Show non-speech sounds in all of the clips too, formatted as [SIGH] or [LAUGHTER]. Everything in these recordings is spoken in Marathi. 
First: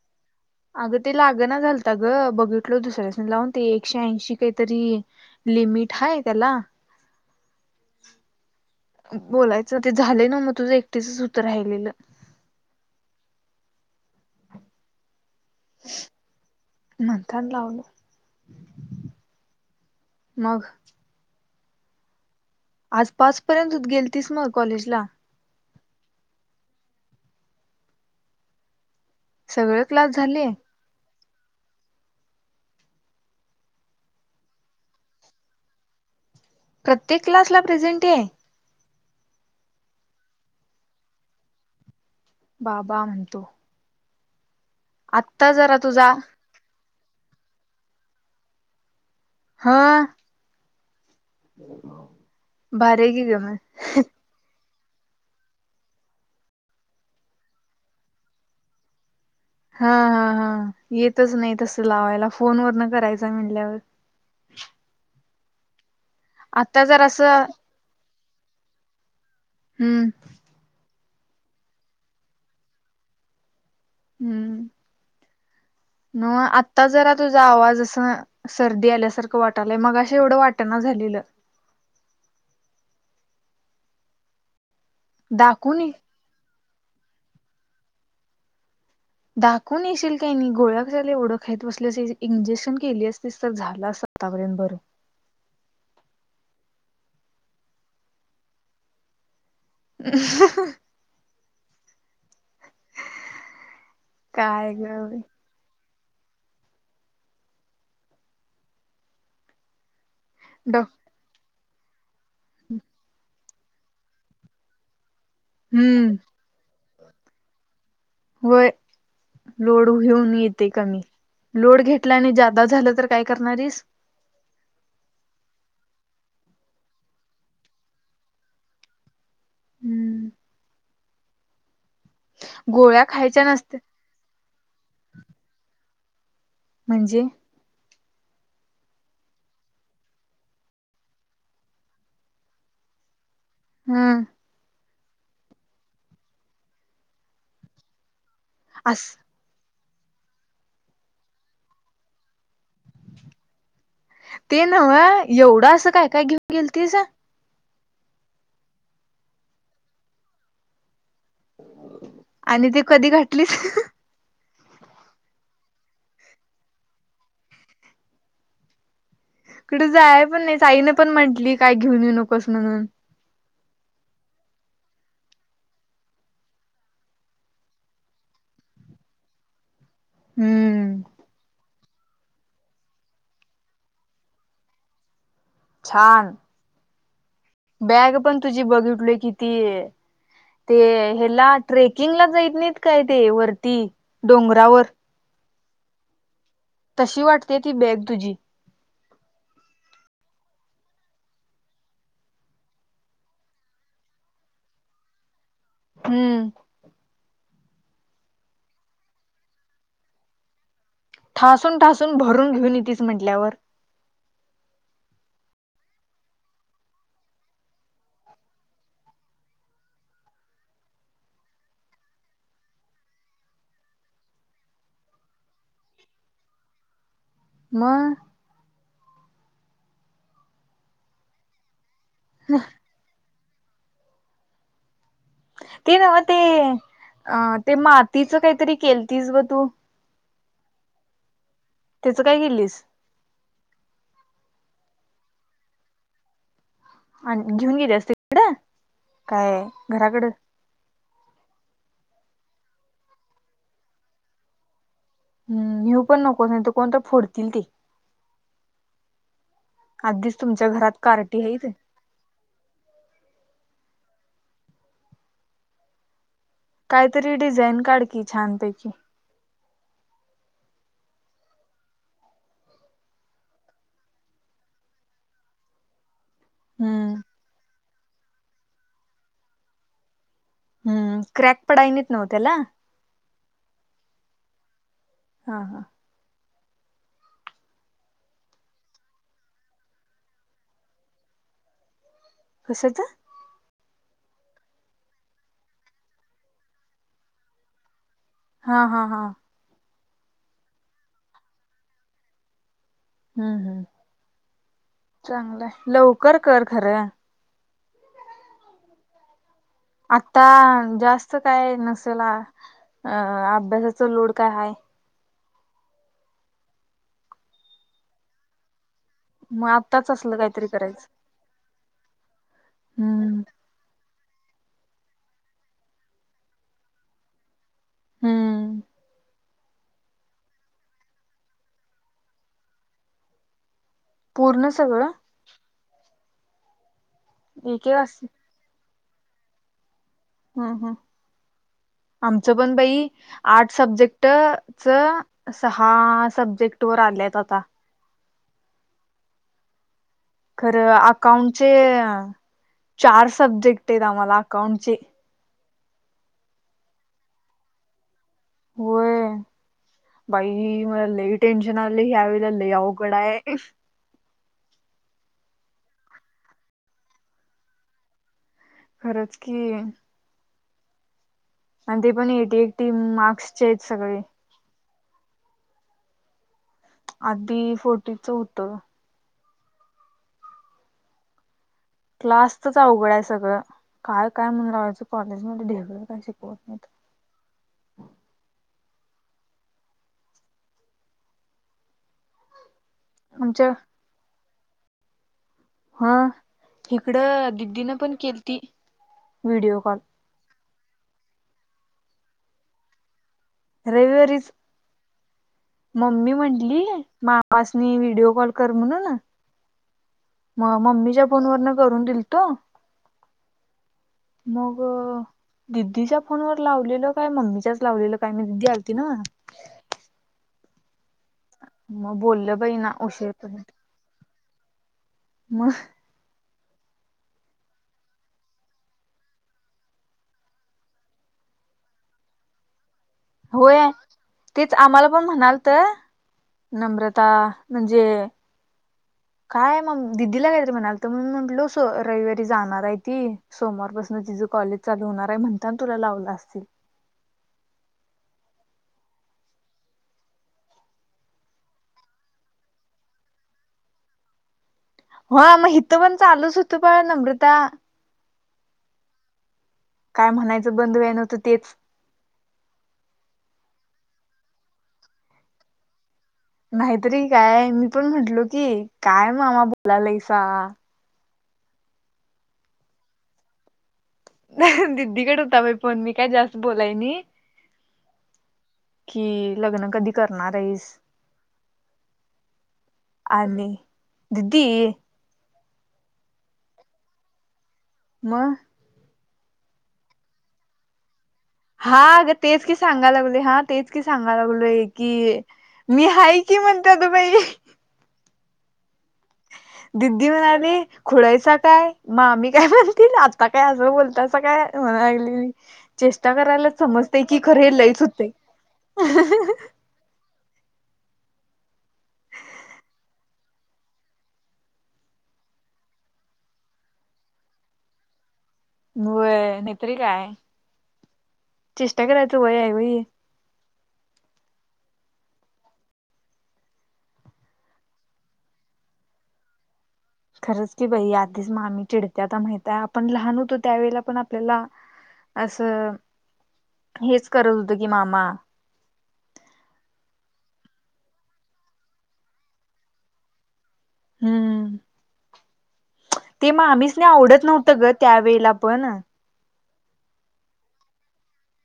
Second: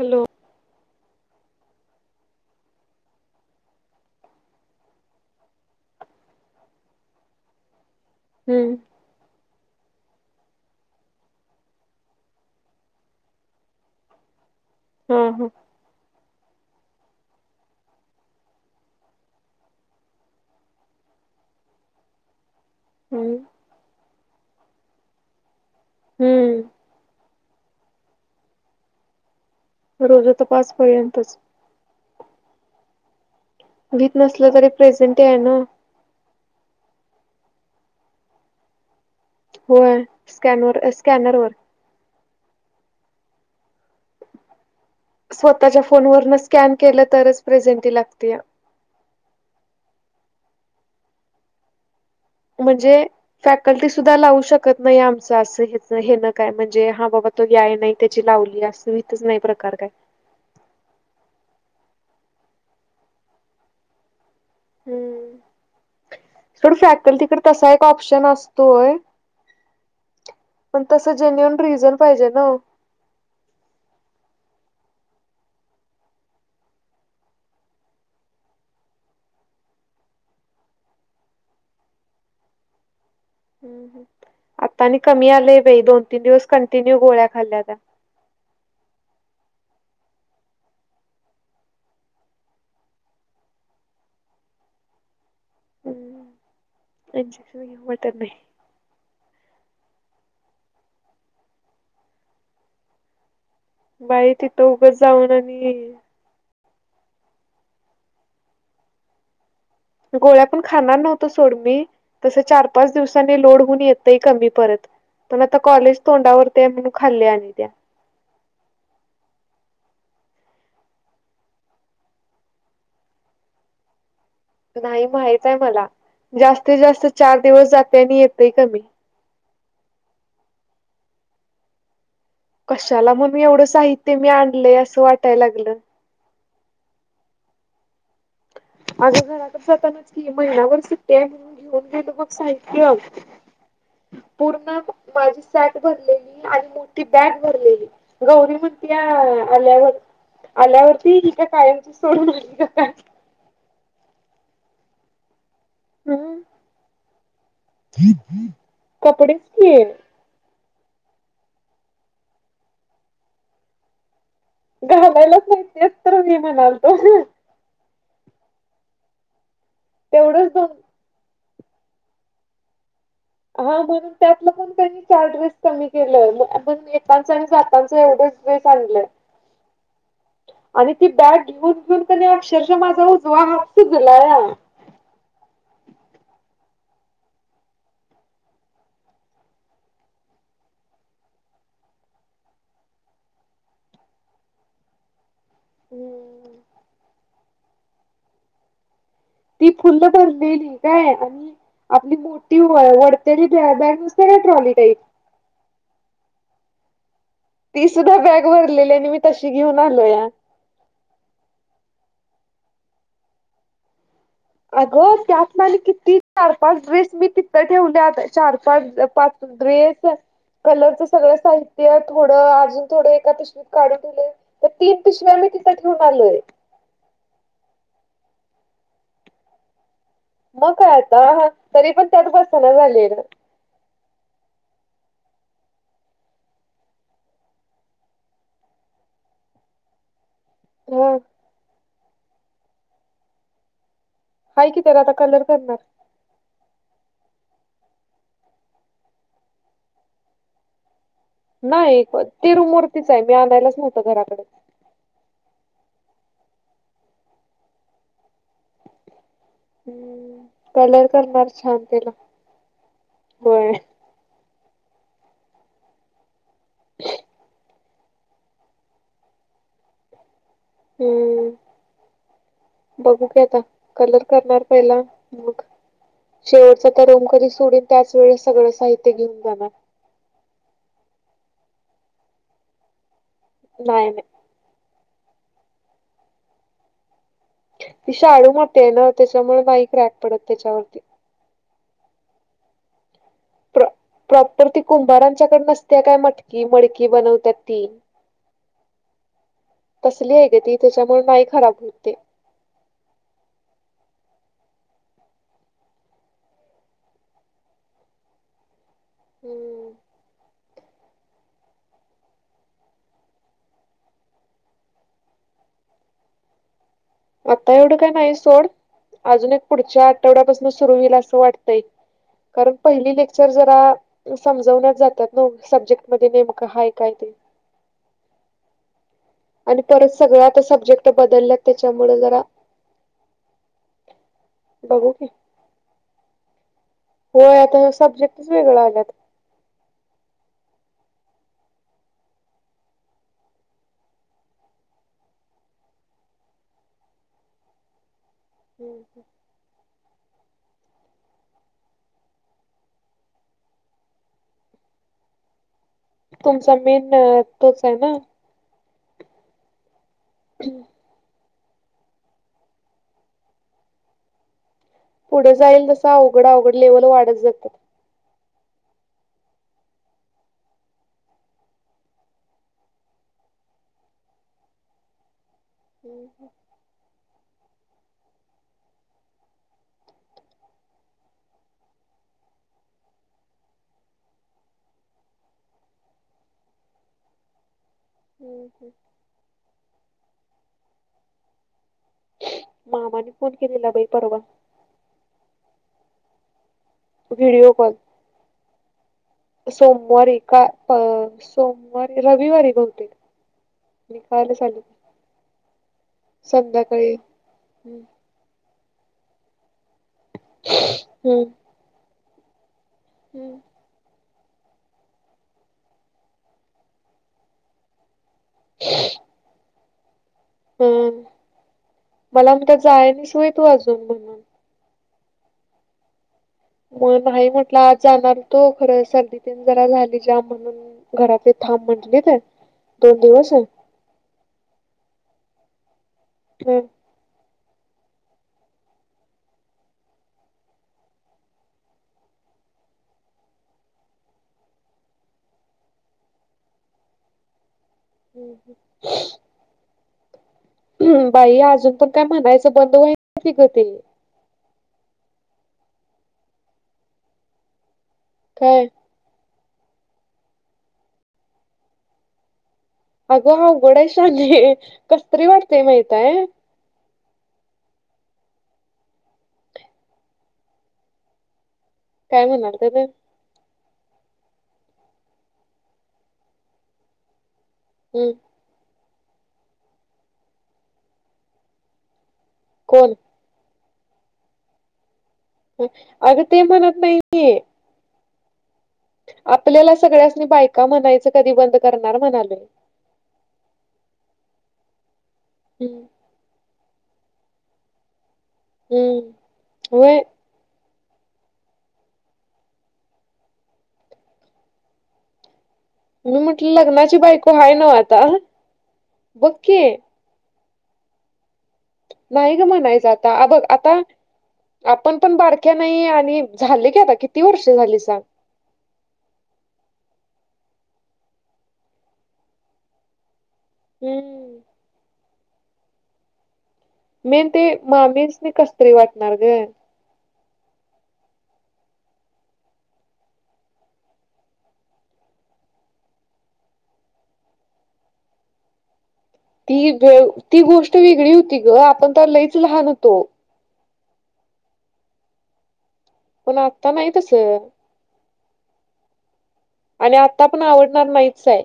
हॅलो. अगं ते लागेना झालत ग बघितलो दुसऱ्यास लावून ते एकशे ऐंशी काहीतरी. लिमिट आहे त्याला. हम्म. बोलायचं ते झाले ना मग तुझं एकटीचच सुत राहिलेलं. हम् हम्. म्हणथान लावल. मग. आज हम्म पाच पर्यंत होत गेल तस मग कॉलेज ला. हम्म. सगळे क्लास रोज झाले तर पाचपर्यंतच. विथ नसलं तरी प्रेझेंट आहे ना. प्रत्येक क्लास ला प्रेझेंट आहे. होय स्कॅनर स्कॅनरवर. बाबा म्हणतो. आत्ता जरा स्वतःच्या फोन तुझा वन स्कॅन केलं तरच प्रेझेंट लागते. हा. हो. म्हणजे फॅक्टी. सुद्धा लावू शकत नाही आमचं असं हेच हे ना काय म्हणजे हा बाबा तो याय नाही त्याची लावली अस. नाही. प्रकार काय हा हा हा येतच नाही तसं लावायला फोन वर न करायचा म्हणटल्यावर. हम्म ड आता फॅकल्टीकडे जरासं तसा एक ऑप्शन असतोय. हम्म. तस जेन्युअन रिझन पाहिजे ना? हम्म. मग आत्ता जरा तुझा आवाज अस- सर्दी आल्यासारखं वाटायल. मघाशी एवढं वाट ना झालेलं. हं. हं. आता आणि कमी आलंय दाखवून बाई. ये दोन तीन दिवस कंटिन्यू गोळ्या खाल्ल्या त्या. दाखवून येशील काय नाही. गोळ्या कशाले एवढं खाइत बसलंस. एक इंजेक्शन केली असतीस तर झाल असत. आत्ता पर्यंत बरं. हम्म इंजेक्शन [UNINTELLIGIBLE] हम्. बाई तिथं काय उगाच गं बाई जाऊन आली. गोळ्या पण डॉ खाणार नव्हतो सोड मी. तस चार पाच दिवसांनी लोड होऊन येत- [UNINTELLIGIBLE] पण आता कॉलेज हम्म तोंडावरती आहे म्हणून खाल्ल्याय मी त्या. व्हय. लोड घेऊन येते का मी. लोड घेतला आणि जादा झालं तर काय करणारीस? नाही माहित आहे मला. जास्तीत जास्त चार दिवस जाते आणि येते कमी. हम्म. गोळ्या कशाला म्हणु खायच्या एवढं नसत्या साहित्य मी आणलय असं वाटायला लागलं. म्हणजे? माझ्या घराकड जातानाच की महिनाभर सुट्टी आहे. घेऊन गेल मग साहित्य. हम्म. पूर्ण माझी सॅक भरलेली आणि मोठी बॅग भरलेली. गौरी- म्हणतीया अस आल्यावर. आल्यावरती ही का कायमची सोडून आली का? ते नव्ह. एवढं असं काय काय हम्म. घेऊन गेलतीस? कपडेच [UNINTELLIGIBLE] आणि ते कधी घातली? घालायलाच नाहीच तर मी म्हणाल तो. इकडं जाय पण तेवढंच नाही. दोन आईनं पण म्हटली काय घेऊन येऊ नकोस म्हणून. हो म्हणून त्यातलं पण त्यांनी चार ड्रेस कमी केलंय. मग अजून येतांचे आणि जातांचं एवढं- हो सांगितलं. ह आणि ती बॅग घेऊन घेऊन पण अक्षरशः माझा उजवा हात सुजलाय. छान. बॅग पण तुझी बघितली कितीए. ते ह्याला ट्रेकिंगला जायत नाहीत काय? ते वरती डोंगरावर. हम्म. तशी वाटते ती बॅग तुझी. ती फुल्ल भरलेली काय? आणि- आपली मोठी वढतेरी बॅग नसते ना ट्रॉली टाईप. हम्म. ती सुद्धा बॅग भरलेली आणि मी तशी घेऊन आलेया. ठासून ठासून भरून घेऊन येतीस म्हणल्यावर. अगं! त्यात माझे किती चार पाच ड्रेस मी तितं ठेवल्या होत्या. चार पाच पाच- ड्रेस. कलरच सगळं साहित्य थोडं अजून थोडं एका पिशवीत काढून ठेवल - त्या तीन पिशव्या मी तिथं ठेवून आलेय. मग? मग काय आता? तरी पण त्यात बसना झाले. ते ना ते, अ- ते मातीचं काहीतरी केलतीस ग तू. हम्. त्याचं काय केलीस? आहे की. त्याला आता कलर करणार. आणि घेऊन गेलियास तिकडं. काय घराकडं. नाही तिरुमूर्तीच आहे मी आणायलाच नव्हतं घराकडे हम् हिऊ पण नको नाही तर कोण तर फोडतील ते आधीच हम् तुमच्या घरात कलर कार्टी करणार आहे ते छान तला बय कायतरी डिझाईन काढ की छानपैकी हम्म बघू घ आता कलर करणार पहिला मग शेवटचा त्या हम्म रोम कधी सोडन त्याच वेळेस सगळं साहित्य घेऊन जाणार हम्म क्रॅक पडानीच नव्हत्याला नाहीय नाही हां हां ती शाळू मते आहे ना त्याच्यामुळे बाई क्रॅक पडत त्याच्यावरती होशच प्र प्रॉपर ती कुंभारांच्याकड नसते काय मटकी मडकी बनवत तीन हा हा हा तसली आहे ग ती त्याच्यामुळे नाही खराब होतते हम्म हम्म चांगलंय लवकर कर खरं हम्म आता जास्त काय नसेला अ अभ्यासाच लोड काय आहेय आता एवढं काय नाही सोड अजून एक मग पुढच्या आत्ताच असलं काहीतरी आठवड्यापासून सुरू करायचं होईल असं वाटतंय कारण पहिली हम्म लेक्चर जरा समजवण्यात जातात न सब्जेक्ट मध्ये नेमकं हय काय ते हम्म आणि परत सगळं आता सब्जेक्ट बदलल्यात त्याच्यामुळे जरा पूर्ण सगळं बघू की होय एक आता एक अस सब्जेक्टच वेगळा आल्यात हम्म हम् आमचं पण बाई आठ सब्जेक्ट च सहा सब्जेक्ट वर आले आहेत आता ठीक खरं अकाउंटचे चार सब्जेक्ट आहेत आम्हाला अकाउंट चे तुमचा मेन तोच आहे ना होय बाई मला लेट टेन्शन आले ह्यावेळेलं अवघड आहे पुढे जाईल तसं अवघड अवघड लेव्हल वाढत जातात खरंच की आणि ते पण एटी एकटी मार्क्स चे आहेत सगळे ह आधी फोटीच होतं क्लास तरच अवघड आहे सगळं काय काय म्हणून रावायचं कॉलेजमध्येध्ये ढेगळं काय शिकवत नाहीत ठी मामाने फोन आमच्या केलेला बाई परवा हा इकडं व्हिडिओ कॉल दिदीनं पण केली ती व्हिडिओ कॉल वर का अ सोमवारी रविवारी बुते रविवारीच मम्मी म्हंटली संध्याकाळी मापसनी हम्म व्हिडिओ कॉल करमु ना ना म मम्मीच्या फोन वन करून दिल तो हम्म मग दिदीच्या फोनवर लावलेल काय मम्मीच्याच लावलेल काय मी दिदी आलती ना हम्म मग मला बोललं बाई म्हणतात ना जाय उशर नाहीस प [UNINTELLIGIBLE] म म नाही म्हटलं आज जाणार तो खरं सर्दी तेन जरा झाली जा म्हणून घरात ते थांब म्हटले काय? होय तेच आम्हाला पण म्हणालता हम्म नम्रता म्हणजे काय मम दिदीला काहीतरी म्हणालतो म्हणून म्हटलो सो रविवारी जाणार आहे ती. सोमवारपासून तिझं कॉलेज चालू होणार आहे म्हणताना तुला लावलं असतील. [INAUDIBLE] बाई अजून पण काय म्हणायचं बंद [UNINTELLIGIBLE] ते. हा मग इथं पण चालूच होतो प नम्रता काय काय म्हणायचं बंधू आहे नव्हतं तेच. अगं अवघड आहे शानी कसं तरी वाटतेय माहित आहे. नाहीतरी काय मी पण म्हटलो की काय मामा बोलालायसा. काय म्हणालतं ते? दिदीकडे होता बाई फोन मी काय जास्त बोलाय नी. हम्म. कि लग्न कधी करणार आहेस? कोण आणि दिदी. अगं ते म्हणत नाही आहे. म आपल्याला सगळ्यासनी बायका म्हणायचं कधी बंद करणार हा गं तेच म्हणालोय. की सांगाय लागलो हा तेच की सांगाय लागलोय की हम्म मी हाय की म्हणतं गं बाई हम्म. व्हय दिदी म्हणाली खुळायचा काय म आम्ही काय बोलतील आता काय असं बोलताच काय म्हणायली मी. चेष्टा मी म्हटलं करायलाच लग्नाची समजते की बायको खरे हाय नव्ह लईच आता होते. बघ की नाही गं म्हणायचा आता आ बघ आता आपण पण बारक्या नाही आणि झाले की आता किती वर्ष झाली सांग? होय नाहीतरी काय चेष्टा करायचा वय आहे वई. हम्म. मेन ते मामीच नी कसतरी वाटणार गं? खरंच की बाई आधीच मामी चिडत्या आता माहित आहे आपण लहान होतो त्यावेेळेला पण आपल्याला असं हेच करत होतं की मामा तीे गो ती गोष्ट वेगळी होती गं आपण तर लईच लहान होतो. हम्म ते पण आता मामीचं ने नाही तस आवडत नव्हतं आणि गं त्या वेळेला पण. आणि आत्ता पण आवडणार नाहीच आहे.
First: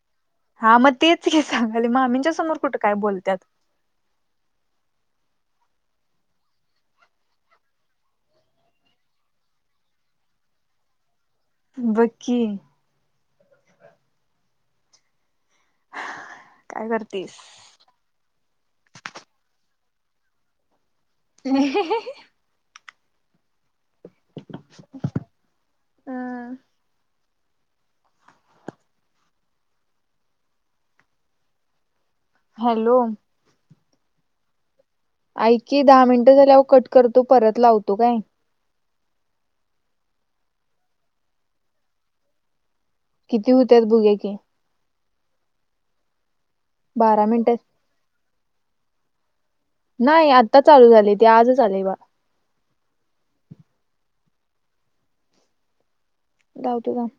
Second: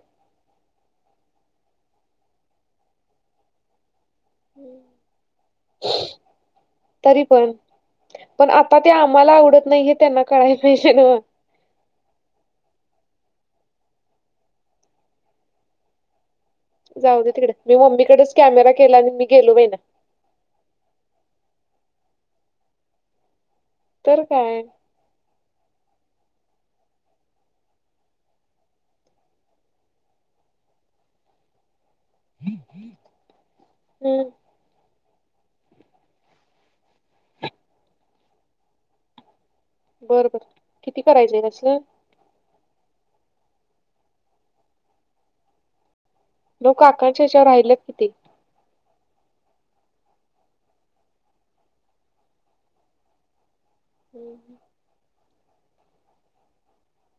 हा म तेच की सांगयली मामींच्या समोर कुठे काय बोलत्यात? [INAUDIBLE] तरी पण पण आता ते आम्हाला आवडत नाही हे त्यांना कळायला पाहिजे ना. बघ की. काय जाऊ दे करतेस तिकडे मी मम्मीकडेच कॅमेरा केला आणि मी गेलो बाईना. ह तर काय आं हॅलो हम्म. ऐ की दहा मिनटं झाल्या कट करतो परत लावतो काय? बरं बरं किती करायचं आहे असले. किती होत्यात भुगया की? लोक आकांक्षा बारा याच्यावर मिनिटात राहिल किती? नाही आत्ता चालू झाले ते आजच आले बा- हम्म लावतो थांब?